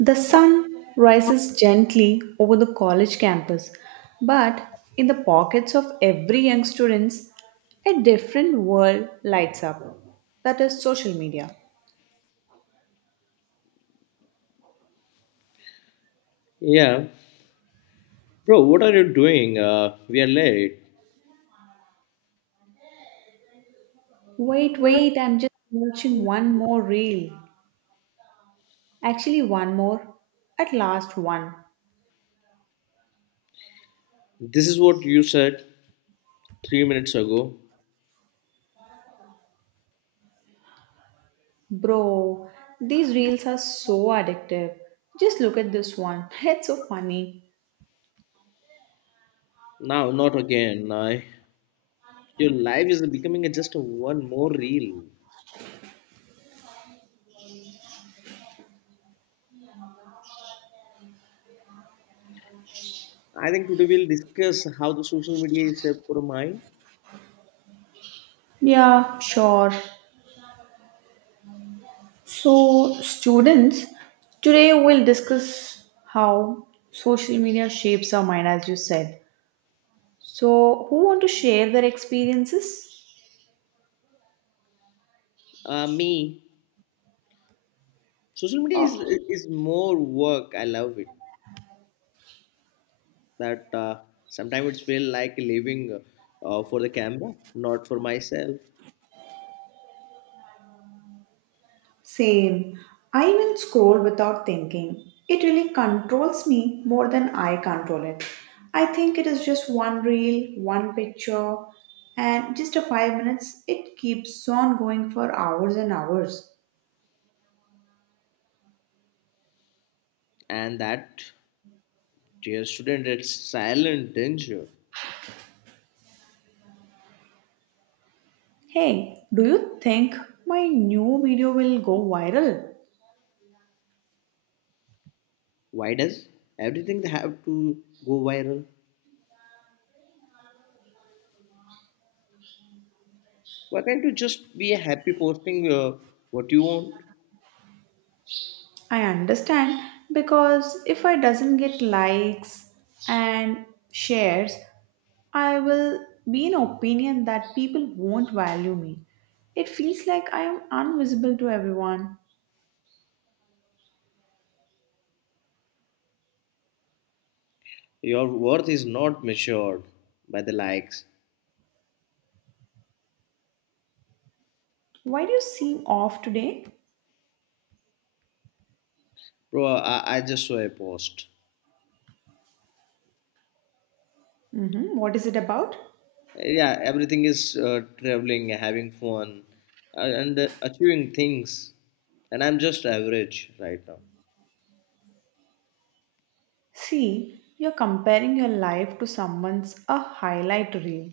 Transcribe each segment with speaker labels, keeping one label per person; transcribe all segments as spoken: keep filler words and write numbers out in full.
Speaker 1: The sun rises gently over the college campus, but in the pockets of every young students, a different world lights up. That is social media.
Speaker 2: Yeah. Bro, what are you doing? Uh, we are late.
Speaker 1: Wait, wait, I'm just watching one more reel. Actually, one more. At last, one.
Speaker 2: This is what you said three minutes ago.
Speaker 1: Bro, these reels are so addictive. Just look at this one. It's so funny.
Speaker 2: Now, not again. I, your life is becoming a, just a one more reel. I think today we'll discuss how the social media is shaped for mine.
Speaker 1: Yeah, sure. So, students, today we'll discuss how social media shapes our mind, as you said. So, who want to share their experiences?
Speaker 2: Uh, me. Social media is,
Speaker 1: Oh.
Speaker 2: is more work. I love it. That uh, Sometimes it feel like living uh, for the camera, not for myself.
Speaker 1: Same. I even scroll without thinking. It really controls me more than I control it. I think it is just one reel, one picture, and just a five minutes. It keeps on going for hours and hours.
Speaker 2: And that, dear student, it's silent danger.
Speaker 1: Hey, do you think my new video will go viral?
Speaker 2: Why does everything have to go viral? Why can't you just be happy posting uh, what you want?
Speaker 1: I understand because if I doesn't get likes and shares, I will be in opinion that people won't value me. It feels like I am invisible to everyone.
Speaker 2: Your worth is not measured by the likes.
Speaker 1: Why do you seem off today?
Speaker 2: Bro, I, I just saw a post.
Speaker 1: Mhm. What is it about?
Speaker 2: Yeah, everything is uh, traveling, having fun, uh, and uh, achieving things. And I'm just average right now.
Speaker 1: See, you're comparing your life to someone's a highlight reel.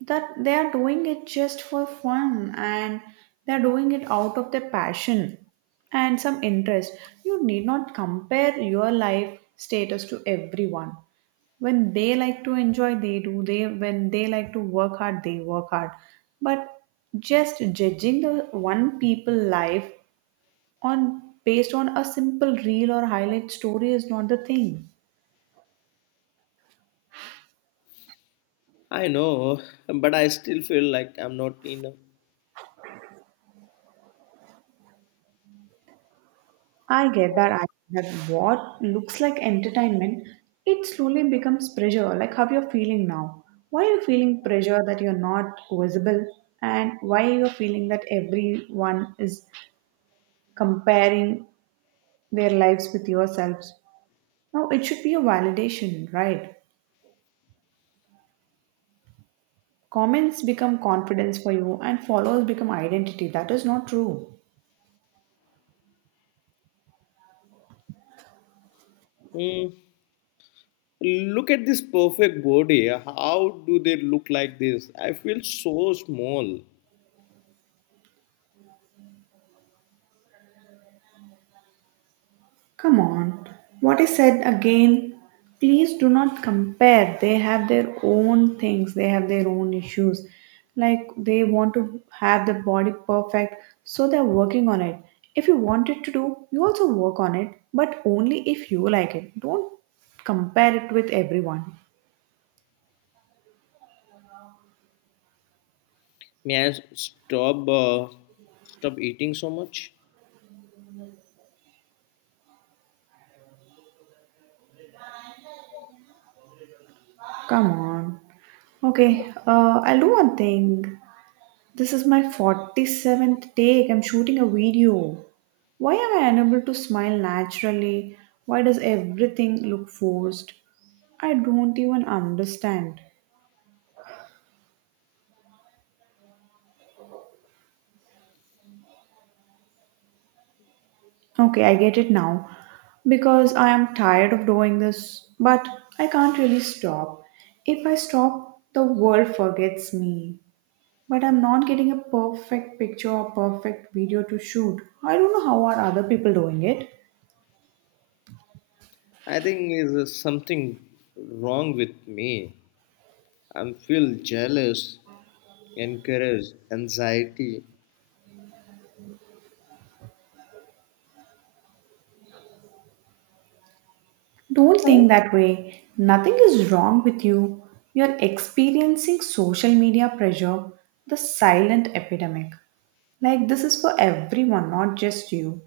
Speaker 1: That they are doing it just for fun and they're doing it out of their passion and some interest. You need not compare your life status to everyone. When they like to enjoy, they do. They when they like to work hard, they work hard. But just judging the one people life on based on a simple reel or highlight story is not the thing.
Speaker 2: I know, but I still feel like I'm not enough.
Speaker 1: I get that. I that what looks like entertainment, it slowly becomes pressure, like how you're feeling now. Why are you feeling pressure that you're not visible, and why are you feeling that everyone is comparing their lives with yourselves? Now it should be a validation, right? Comments become confidence for you, and followers become identity. That is not true.
Speaker 2: Hmm. Look at this perfect body. How do they look like this? I feel so small.
Speaker 1: Come on, what I said again. Please do not compare. They have their own things, they have their own issues. Like they want to have the body perfect, so they're working on it. If you want it to do, you also work on it, but only if you like it. Don't compare it with everyone.
Speaker 2: May I s- stop uh, stop eating so much?
Speaker 1: Come on. Okay, uh, I'll do one thing. This is my forty-seventh take. I'm shooting a video. Why am I unable to smile naturally? Why does everything look forced? I don't even understand. Okay, I get it now. Because I am tired of doing this, but I can't really stop. If I stop, the world forgets me. But I'm not getting a perfect picture or perfect video to shoot. I don't know how are other people doing it.
Speaker 2: I think is something wrong with me. I feel jealous, encouraged, anxiety.
Speaker 1: Don't think that way. Nothing is wrong with you. You're experiencing social media pressure, the silent epidemic. Like, this is for everyone, not just you.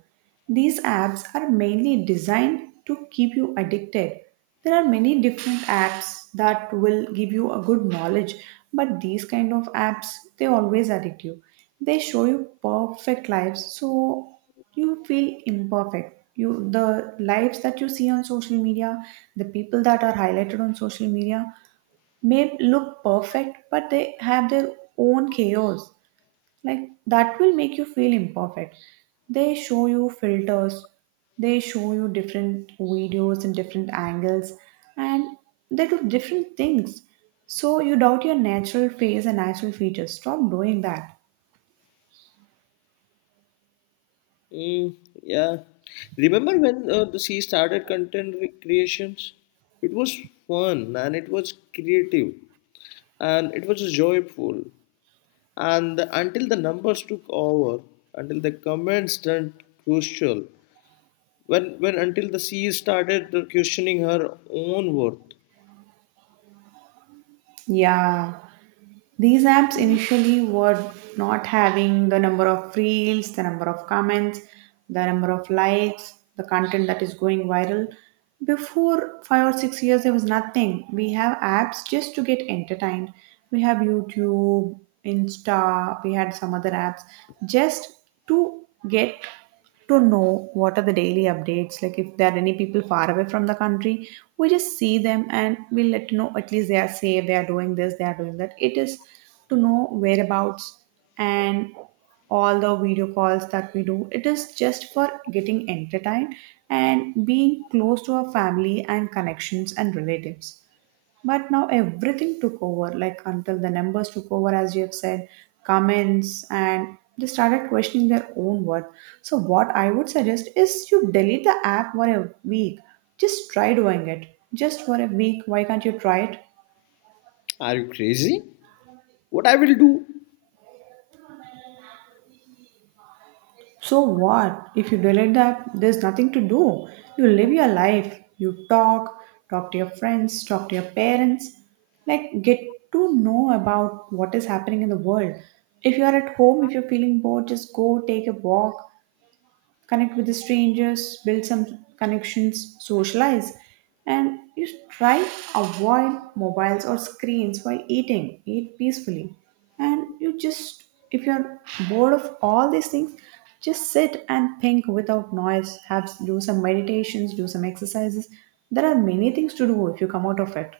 Speaker 1: These apps are mainly designed to keep you addicted. There are many different apps that will give you a good knowledge, but these kind of apps they always addict you. They show you perfect lives, so you feel imperfect. You the lives that you see on social media, the people that are highlighted on social media may look perfect, but they have their own chaos like that will make you feel imperfect. They show you filters, they show you different videos and different angles, and they do different things so you doubt your natural face and natural features. Stop doing that.
Speaker 2: Mm, yeah. Remember when uh, the sea started content creations? It was fun and it was creative and it was joyful. And the- until the numbers took over, until the comments turned crucial, when, when until the C E O started questioning her own worth.
Speaker 1: Yeah. These apps initially were not having the number of reels, the number of comments, the number of likes, the content that is going viral. Before five or six years, there was nothing. We have apps just to get entertained. We have YouTube, Insta, we had some other apps just to get to know what are the daily updates, like if there are any people far away from the country, we just see them and we let you know at least they are safe, they are doing this, they are doing that. It is to know whereabouts, and all the video calls that we do, it is just for getting entertained and being close to our family and connections and relatives. But now everything took over, like until the numbers took over, as you have said, comments, and they started questioning their own worth. So, what I would suggest is you delete the app for a week. Just try doing it. Just for a week. Why can't you try it?
Speaker 2: Are you crazy? What I will do?
Speaker 1: So what? If you delete that, there's nothing to do. You live your life. You talk, talk to your friends, talk to your parents. Like get to know about what is happening in the world. If you are at home, if you're feeling bored, just go take a walk, connect with the strangers, build some connections, socialize, and you try avoid mobiles or screens while eating. Eat peacefully, and you just if you're bored of all these things, just sit and think without noise. Have do some meditations, do some exercises. There are many things to do if you come out of it.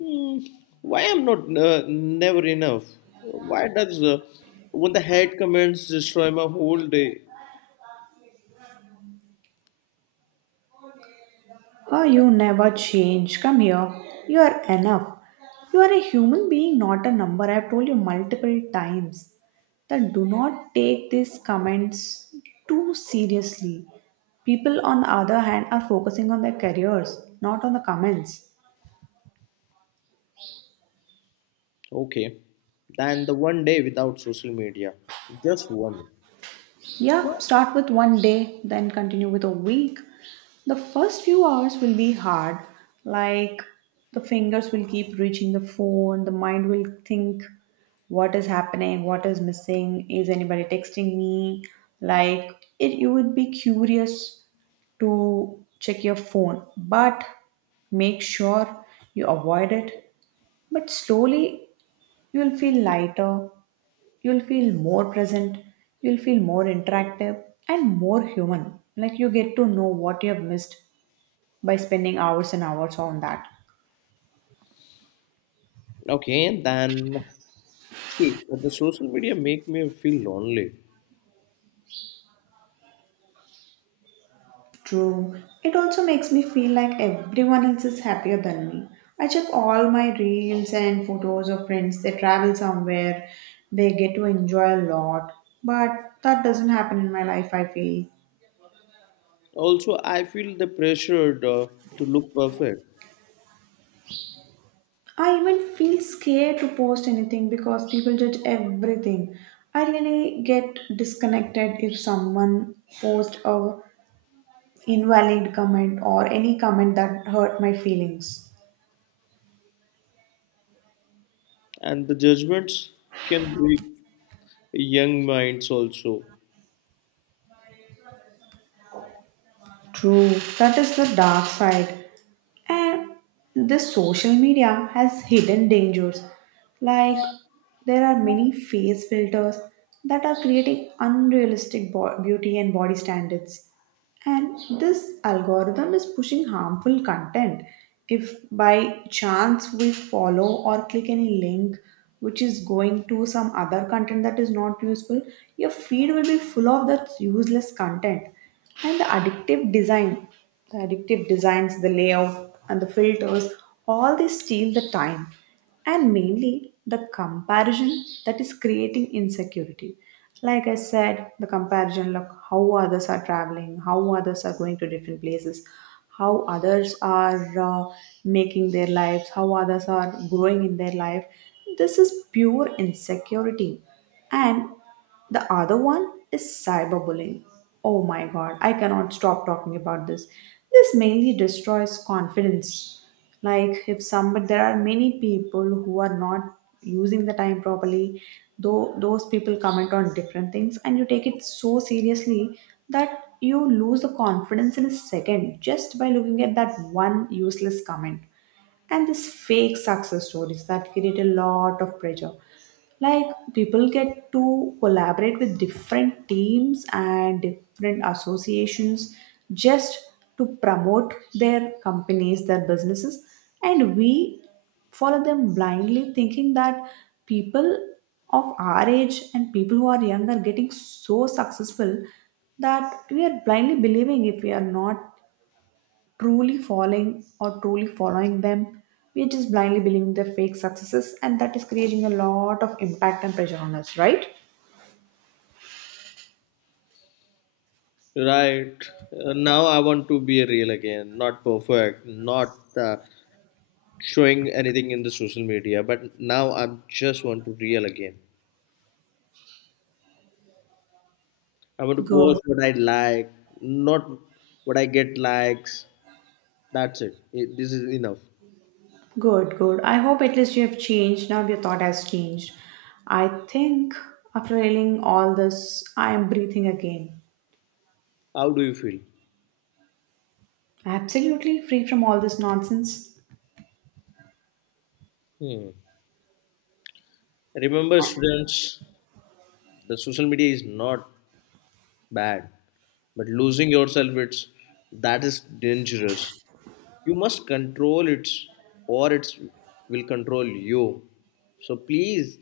Speaker 2: Hmm, why I'm not uh, never enough? Why does uh, when the head comments destroy my whole day?
Speaker 1: Oh, you never change. Come here. You are enough. You are a human being, not a number. I have told you multiple times that do not take these comments too seriously. People, on the other hand, are focusing on their careers, not on the comments.
Speaker 2: Okay, then the one day without social media, just one.
Speaker 1: Yeah, start with one day, then continue with a week. The first few hours will be hard, like the fingers will keep reaching the phone, the mind will think what is happening, what is missing, is anybody texting me? Like it you would be curious to check your phone, but make sure you avoid it. But slowly you will feel lighter, you'll feel more present, you'll feel more interactive and more human, like you get to know what you have missed by spending hours and hours on that.
Speaker 2: Okay, then see the social media make me feel lonely.
Speaker 1: True. It also makes me feel like everyone else is happier than me. I check all my reels and photos of friends. They travel somewhere, they get to enjoy a lot. But that doesn't happen in my life, I feel.
Speaker 2: Also, I feel the pressure uh, to look perfect,
Speaker 1: I even feel scared to post anything because people judge everything. I really get disconnected if someone posts a invalid comment or any comment that hurt my feelings.
Speaker 2: and the judgments can break young minds also.
Speaker 1: True, that is the dark side. And this social media has hidden dangers. Like there are many face filters that are creating unrealistic bo- beauty and body standards. And this algorithm is pushing harmful content. If by chance we follow or click any link which is going to some other content that is not useful, your feed will be full of that useless content. And the addictive design, the addictive designs, the layout, and the filters, all they steal the time, and mainly the comparison that is creating insecurity. Like I said, the comparison, look how others are traveling, how others are going to different places, how others are uh, making their lives, how others are growing in their life. This is pure insecurity. And the other one is cyberbullying. Oh my god, I cannot stop talking about this. This mainly destroys confidence. Like if somebody there are many people who are not using the time properly, though those people comment on different things and you take it so seriously that you lose the confidence in a second just by looking at that one useless comment. And this fake success stories that create a lot of pressure, like people get to collaborate with different teams and different associations just to promote their companies, their businesses, and we follow them blindly thinking that people of our age and people who are young are getting so successful that we are blindly believing if we are not truly following or truly following them. We're just blindly believing their fake successes, and that is creating a lot of impact and pressure on us, right?
Speaker 2: Right uh, Now, I want to be real again, not perfect, not uh, showing anything in the social media, but now I just want to real again. I want to
Speaker 1: Good,
Speaker 2: post what I like, not what I get likes. That's it. It- This is enough.
Speaker 1: good, good. I hope at least you have changed. Now your thought has changed. I think after reading all this, I am breathing again.
Speaker 2: How do you feel?
Speaker 1: Absolutely free from all this nonsense.
Speaker 2: Hmm. Remember, students, the social media is not bad. But losing yourself, it's that is dangerous. You must control it, or it will control you. So please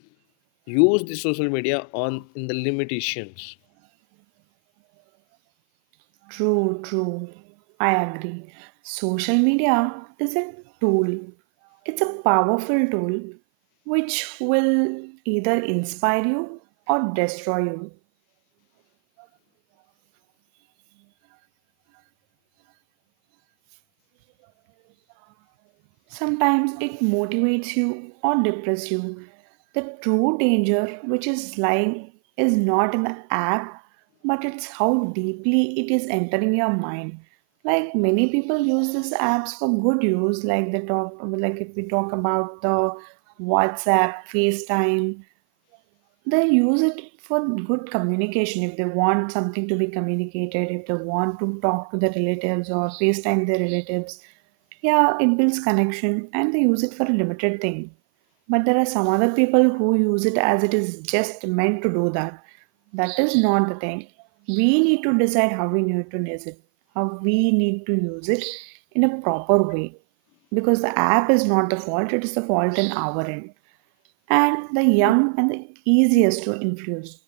Speaker 2: use the social media on in the limitations.
Speaker 1: True, true. I agree. Social media is a tool, it's a powerful tool which will either inspire you or destroy you. Sometimes it motivates you or depresses you. The true danger which is lying is not in the app, but it's how deeply it is entering your mind. Like many people use these apps for good use, like they talk, like if we talk about the WhatsApp, FaceTime, they use it for good communication if they want something to be communicated, if they want to talk to their relatives or facetime their relatives. Yeah, it builds connection and they use it for a limited thing. But there are some other people who use it as it is just meant to do that. That is not the thing. We need to decide how we need to use it, how we need to use it in a proper way. Because the app is not the fault, it is the fault in our end. And the young and the easiest to influence.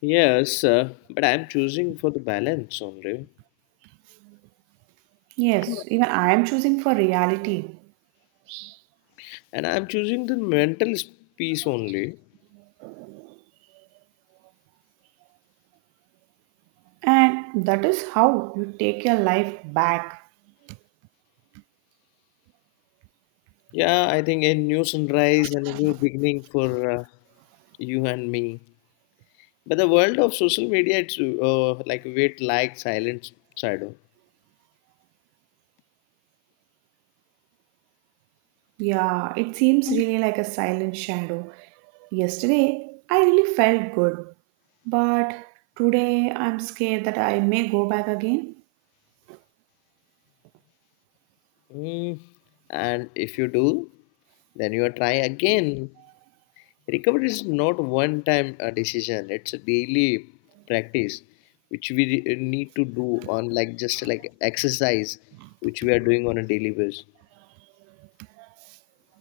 Speaker 2: Yes, uh, but I am choosing for the balance only,
Speaker 1: Yes, even I am choosing for reality,
Speaker 2: and I am choosing the mental s- peace only.
Speaker 1: and that is how you take your life back.
Speaker 2: Yeah, I think a new sunrise and a new beginning for uh, you and me. But the world of social media, it's uh, like wait, like, silence, shadow.
Speaker 1: Yeah, it seems really like a silent shadow. Yesterday, I really felt good, but today I'm scared that I may go back again.
Speaker 2: Mm. And if you do, then you try again. Recovery is not one time uh, decision, it's a daily practice which we re- uh, need to do on like just like exercise which we are doing on a daily basis.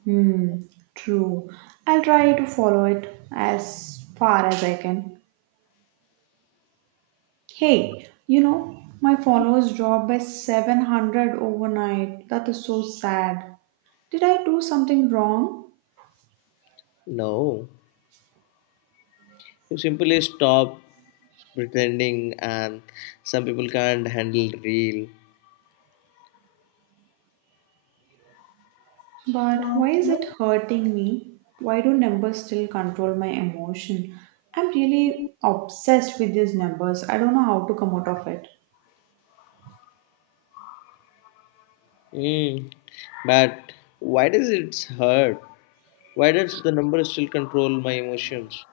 Speaker 1: Hmm, true. I'll try to follow it as far as I can. Hey, you know, my followers dropped by seven hundred overnight. That is so sad. Did I do something wrong?
Speaker 2: No, you simply stop pretending, and some people can't handle real.
Speaker 1: But why is it hurting me? Why do numbers still control my emotion? I'm really obsessed with these numbers. I don't know how to come out of it.
Speaker 2: Mm. But why does it hurt? Why does the number still control my emotions?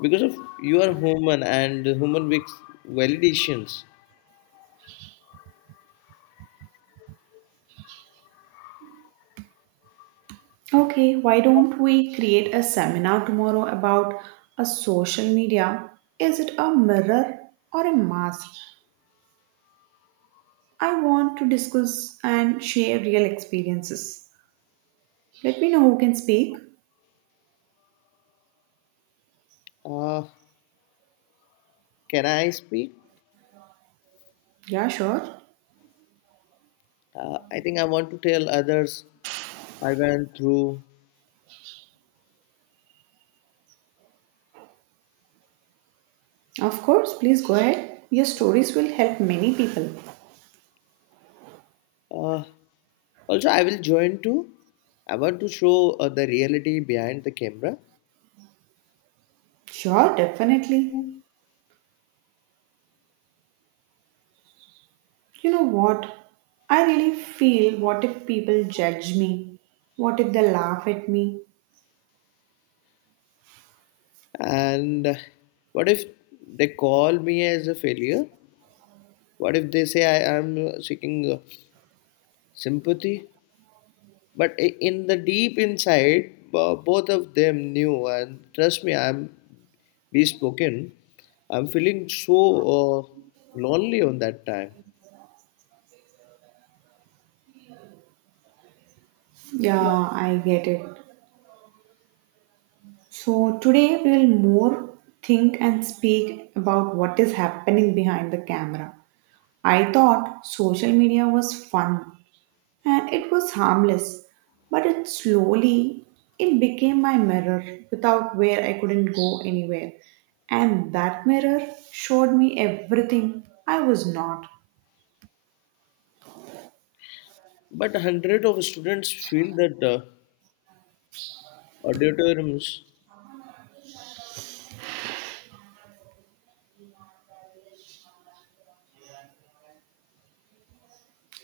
Speaker 2: Because of you are human and human makes validations.
Speaker 1: Okay, why don't we create a seminar tomorrow about a social media? Is it a mirror or a mask? I want to discuss and share real experiences. Let me know who can speak.
Speaker 2: Uh, can I speak?
Speaker 1: Yeah, sure.
Speaker 2: Uh, I think I want to tell others I went through.
Speaker 1: Of course, please go ahead. Your stories will help many people.
Speaker 2: Uh, also, I will join too. I want to show uh, the reality behind the camera.
Speaker 1: Sure, definitely. You know what? I really feel, what if people judge me? What if they laugh at me?
Speaker 2: And uh, What if they call me as a failure? What if they say I am seeking? uh, Sympathy? But i- in the deep inside, bo- both of them knew, and trust me, I'm bespoken. I'm feeling so uh, lonely on that time.
Speaker 1: Yeah, I get it. So today we'll more think and speak about what is happening behind the camera. I thought social media was fun, and it was harmless, but it slowly, it became my mirror, without where I couldn't go anywhere. And that mirror showed me everything I was not.
Speaker 2: But hundred of students feel that uh, auditoriums,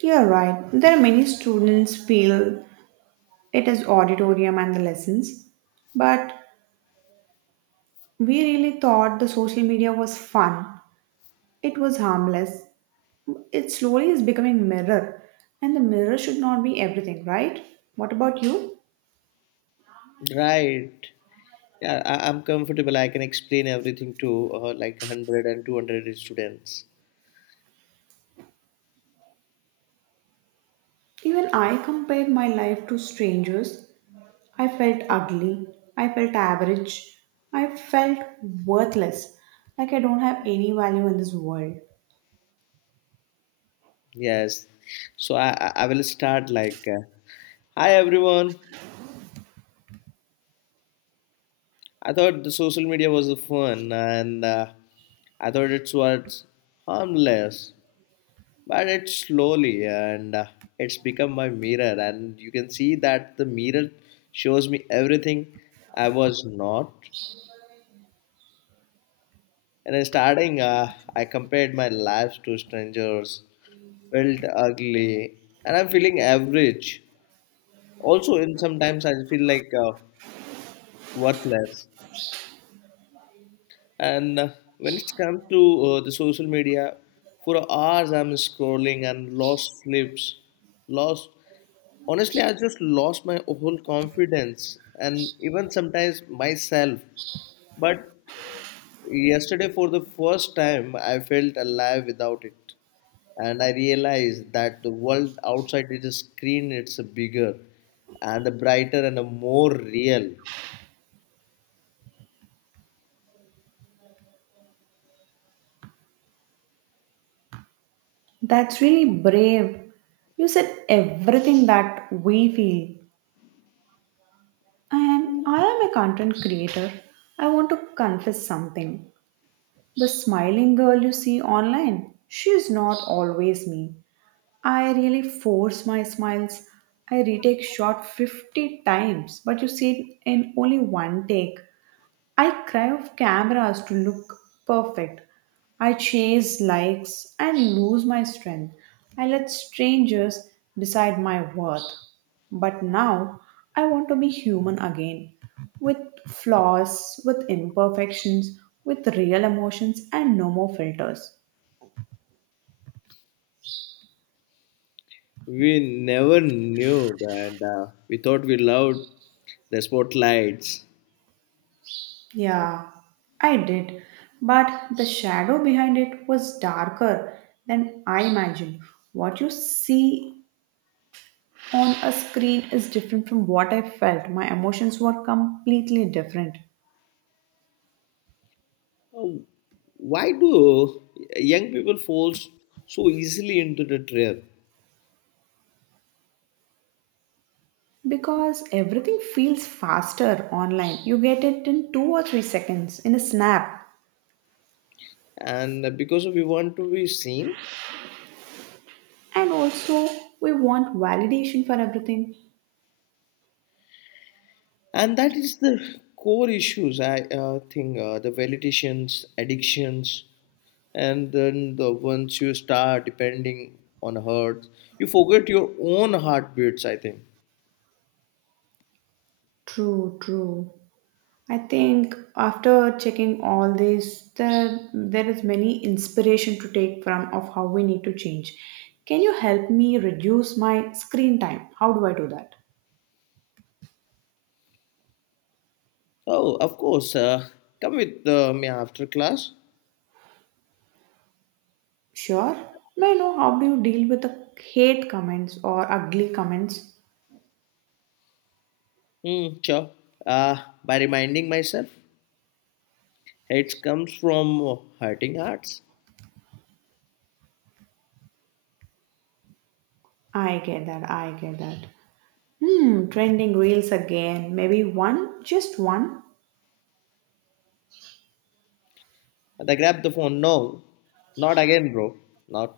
Speaker 1: You're right, there are many students feel it is auditorium and the lessons, but we really thought the social media was fun, it was harmless, it slowly is becoming mirror. And the mirror should not be everything, right? What about you?
Speaker 2: right? Yeah, I, I'm comfortable. I can explain everything to uh, like one hundred and two hundred students.
Speaker 1: Even I compared my life to strangers. I felt ugly. I felt average. I felt worthless. Like I don't have any value in this world.
Speaker 2: Yes. So I, I I will start like, uh, hi everyone. I thought the social media was fun and uh, I thought it was harmless, but it's slowly and uh, it's become my mirror. And you can see that the mirror shows me everything I was not. And in starting, uh, I compared my life to strangers, felt ugly, and I'm feeling average. Also, in sometimes I feel like uh, worthless. And uh, When it comes to uh, the social media, for hours I'm scrolling and lost sleeps, lost. Honestly, I just lost my whole confidence and even sometimes myself. But yesterday, for the first time, I felt alive without it. And I realized that the world outside is a screen, it's a bigger and the brighter and the more real.
Speaker 1: That's really brave. You said everything that we feel. And I am a content creator. I want to confess something. The smiling girl you see online, she is not always me. I really force my smiles. I retake shot fifty times, but you see it in only one take. I cry of cameras to look perfect. I chase likes and lose my strength. I let strangers decide my worth. But now I want to be human again, with flaws, with imperfections, with real emotions, and no more filters.
Speaker 2: We never knew that uh, we thought we loved the spotlights.
Speaker 1: Yeah, I did. But the shadow behind it was darker than I imagined. What you see on a screen is different from what I felt. My emotions were completely different.
Speaker 2: Oh, why do young people fall so easily into the trap?
Speaker 1: Because everything feels faster online. You get it in two or three seconds, in a snap.
Speaker 2: And because we want to be seen,
Speaker 1: And also, we want validation for everything.
Speaker 2: and that is the core issues. I uh, think uh, the validations, addictions, and then the once you start depending on heart, you forget your own heartbeats. I think
Speaker 1: True, true. I think after checking all this, there, there is many inspiration to take from of how we need to change. Can you help me reduce my screen time? How do I do that?
Speaker 2: oh, of course. Uh, come with uh, me after class.
Speaker 1: Sure. May I know how do you deal with the hate comments or ugly comments?
Speaker 2: Mm, sure. Uh, by reminding myself, it comes from uh, hurting hearts.
Speaker 1: I get that. I get that. Hmm. Trending reels again. Maybe one, just one.
Speaker 2: And I grabbed the phone. No, not again, bro. Not.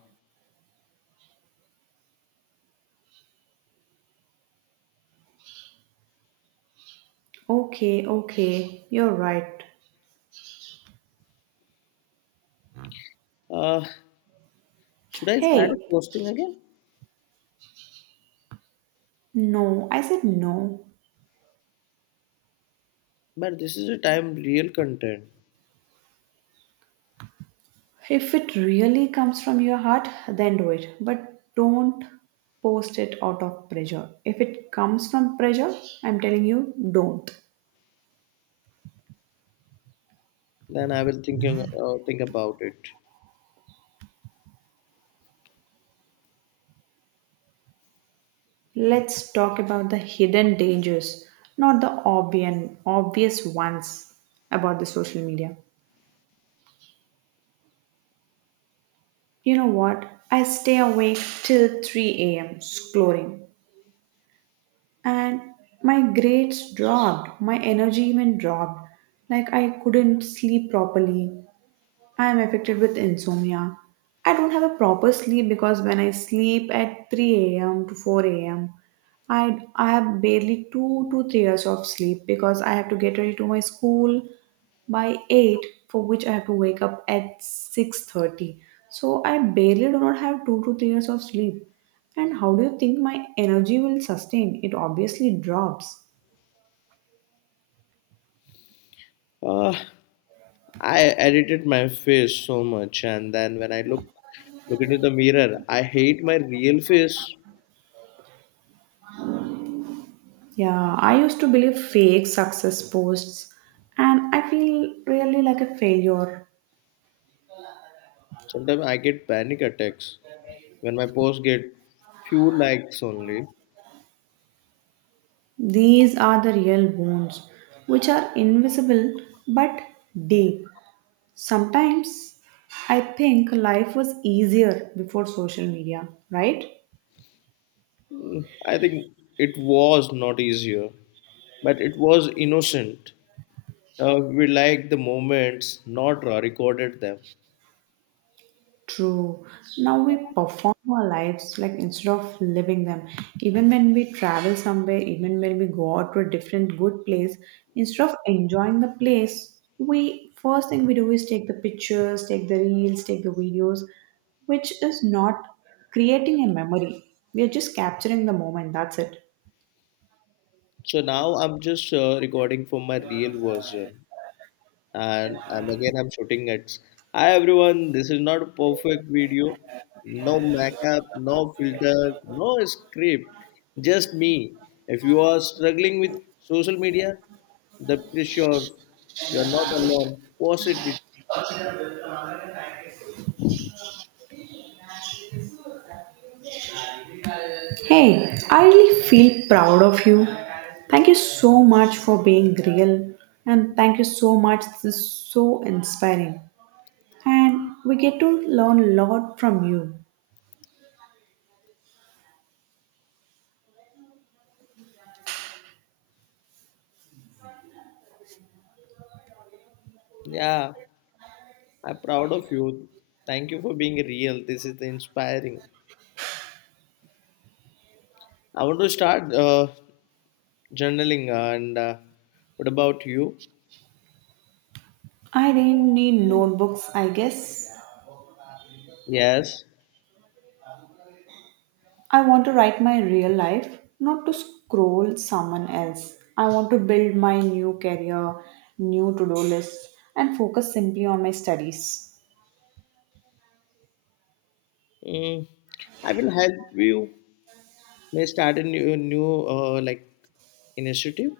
Speaker 1: Okay. Okay. You're right.
Speaker 2: Uh, should I start
Speaker 1: Hey.
Speaker 2: posting again?
Speaker 1: No. I said no.
Speaker 2: But this is a time real content.
Speaker 1: If it really comes from your heart, then do it. But don't post it out of pressure. If it comes from pressure, I'm telling you, don't.
Speaker 2: Then I will thinking uh, think about it.
Speaker 1: Let's talk about the hidden dangers, not the obvious, obvious ones about the social media. You know what? I stay awake till three a m scrolling, and my grades dropped, my energy even dropped. Like I couldn't sleep properly, I am affected with insomnia. I don't have a proper sleep because when I sleep at three a m to four a m, I, I have barely two to three hours of sleep because I have to get ready to my school by eight, for which I have to wake up at six thirty. So I barely do not have two to three hours of sleep. And how do you think my energy will sustain? It obviously drops.
Speaker 2: Uh, I edited my face so much, and then when I look look into the mirror, I hate my real face.
Speaker 1: Yeah, I used to believe fake success posts and I feel really like a failure.
Speaker 2: Sometimes I get panic attacks when my posts get few likes only.
Speaker 1: These are the real wounds, which are invisible but deep. Sometimes I think life was easier before social media, right?
Speaker 2: Mm, I think it was not easier, but it was innocent. Uh, we liked the moments, not uh, recorded them.
Speaker 1: True. Now we perform our lives like instead of living them. Even when we travel somewhere, even when we go out to a different good place, instead of enjoying the place, we first thing we do is take the pictures, take the reels, take the videos, which is not creating a memory. We are just capturing the moment. That's it.
Speaker 2: So now I'm just uh, recording for my real version. And I'm again I'm shooting it. Hi everyone, this is not a perfect video. No makeup, no filter, no script, just me. If you are struggling with social media, the pressure, you are not alone. Post it.
Speaker 1: Hey, I really feel proud of you. Thank you so much for being real, and thank you so much. This is so inspiring. And we get to learn a lot from you.
Speaker 2: Yeah, I'm proud of you. Thank you for being real. This is inspiring. I want to start uh, journaling and uh, what about you?
Speaker 1: I didn't need notebooks, I guess.
Speaker 2: Yes.
Speaker 1: I want to write my real life, not to scroll someone else. I want to build my new career, new to do list, and focus simply on my studies.
Speaker 2: Mm, I will help you may start a new new uh, like initiative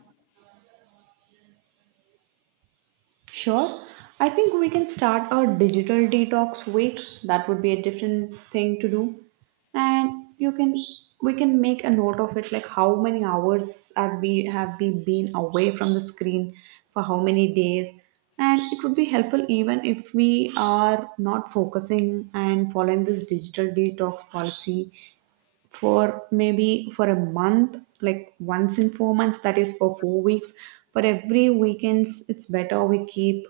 Speaker 1: Sure. I think we can start a digital detox week. That would be a different thing to do. And you can, we can make a note of it, like how many hours have we have we been away from the screen, for how many days. And it would be helpful even if we are not focusing and following this digital detox policy for maybe for a month, like once in four months, that is for four weeks, for every weekends it's better we keep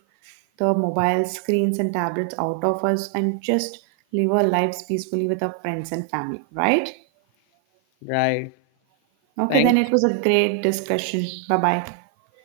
Speaker 1: the mobile screens and tablets out of us and just live our lives peacefully with our friends and family, right?
Speaker 2: right
Speaker 1: Okay,
Speaker 2: thank
Speaker 1: then it was a great discussion. Bye bye.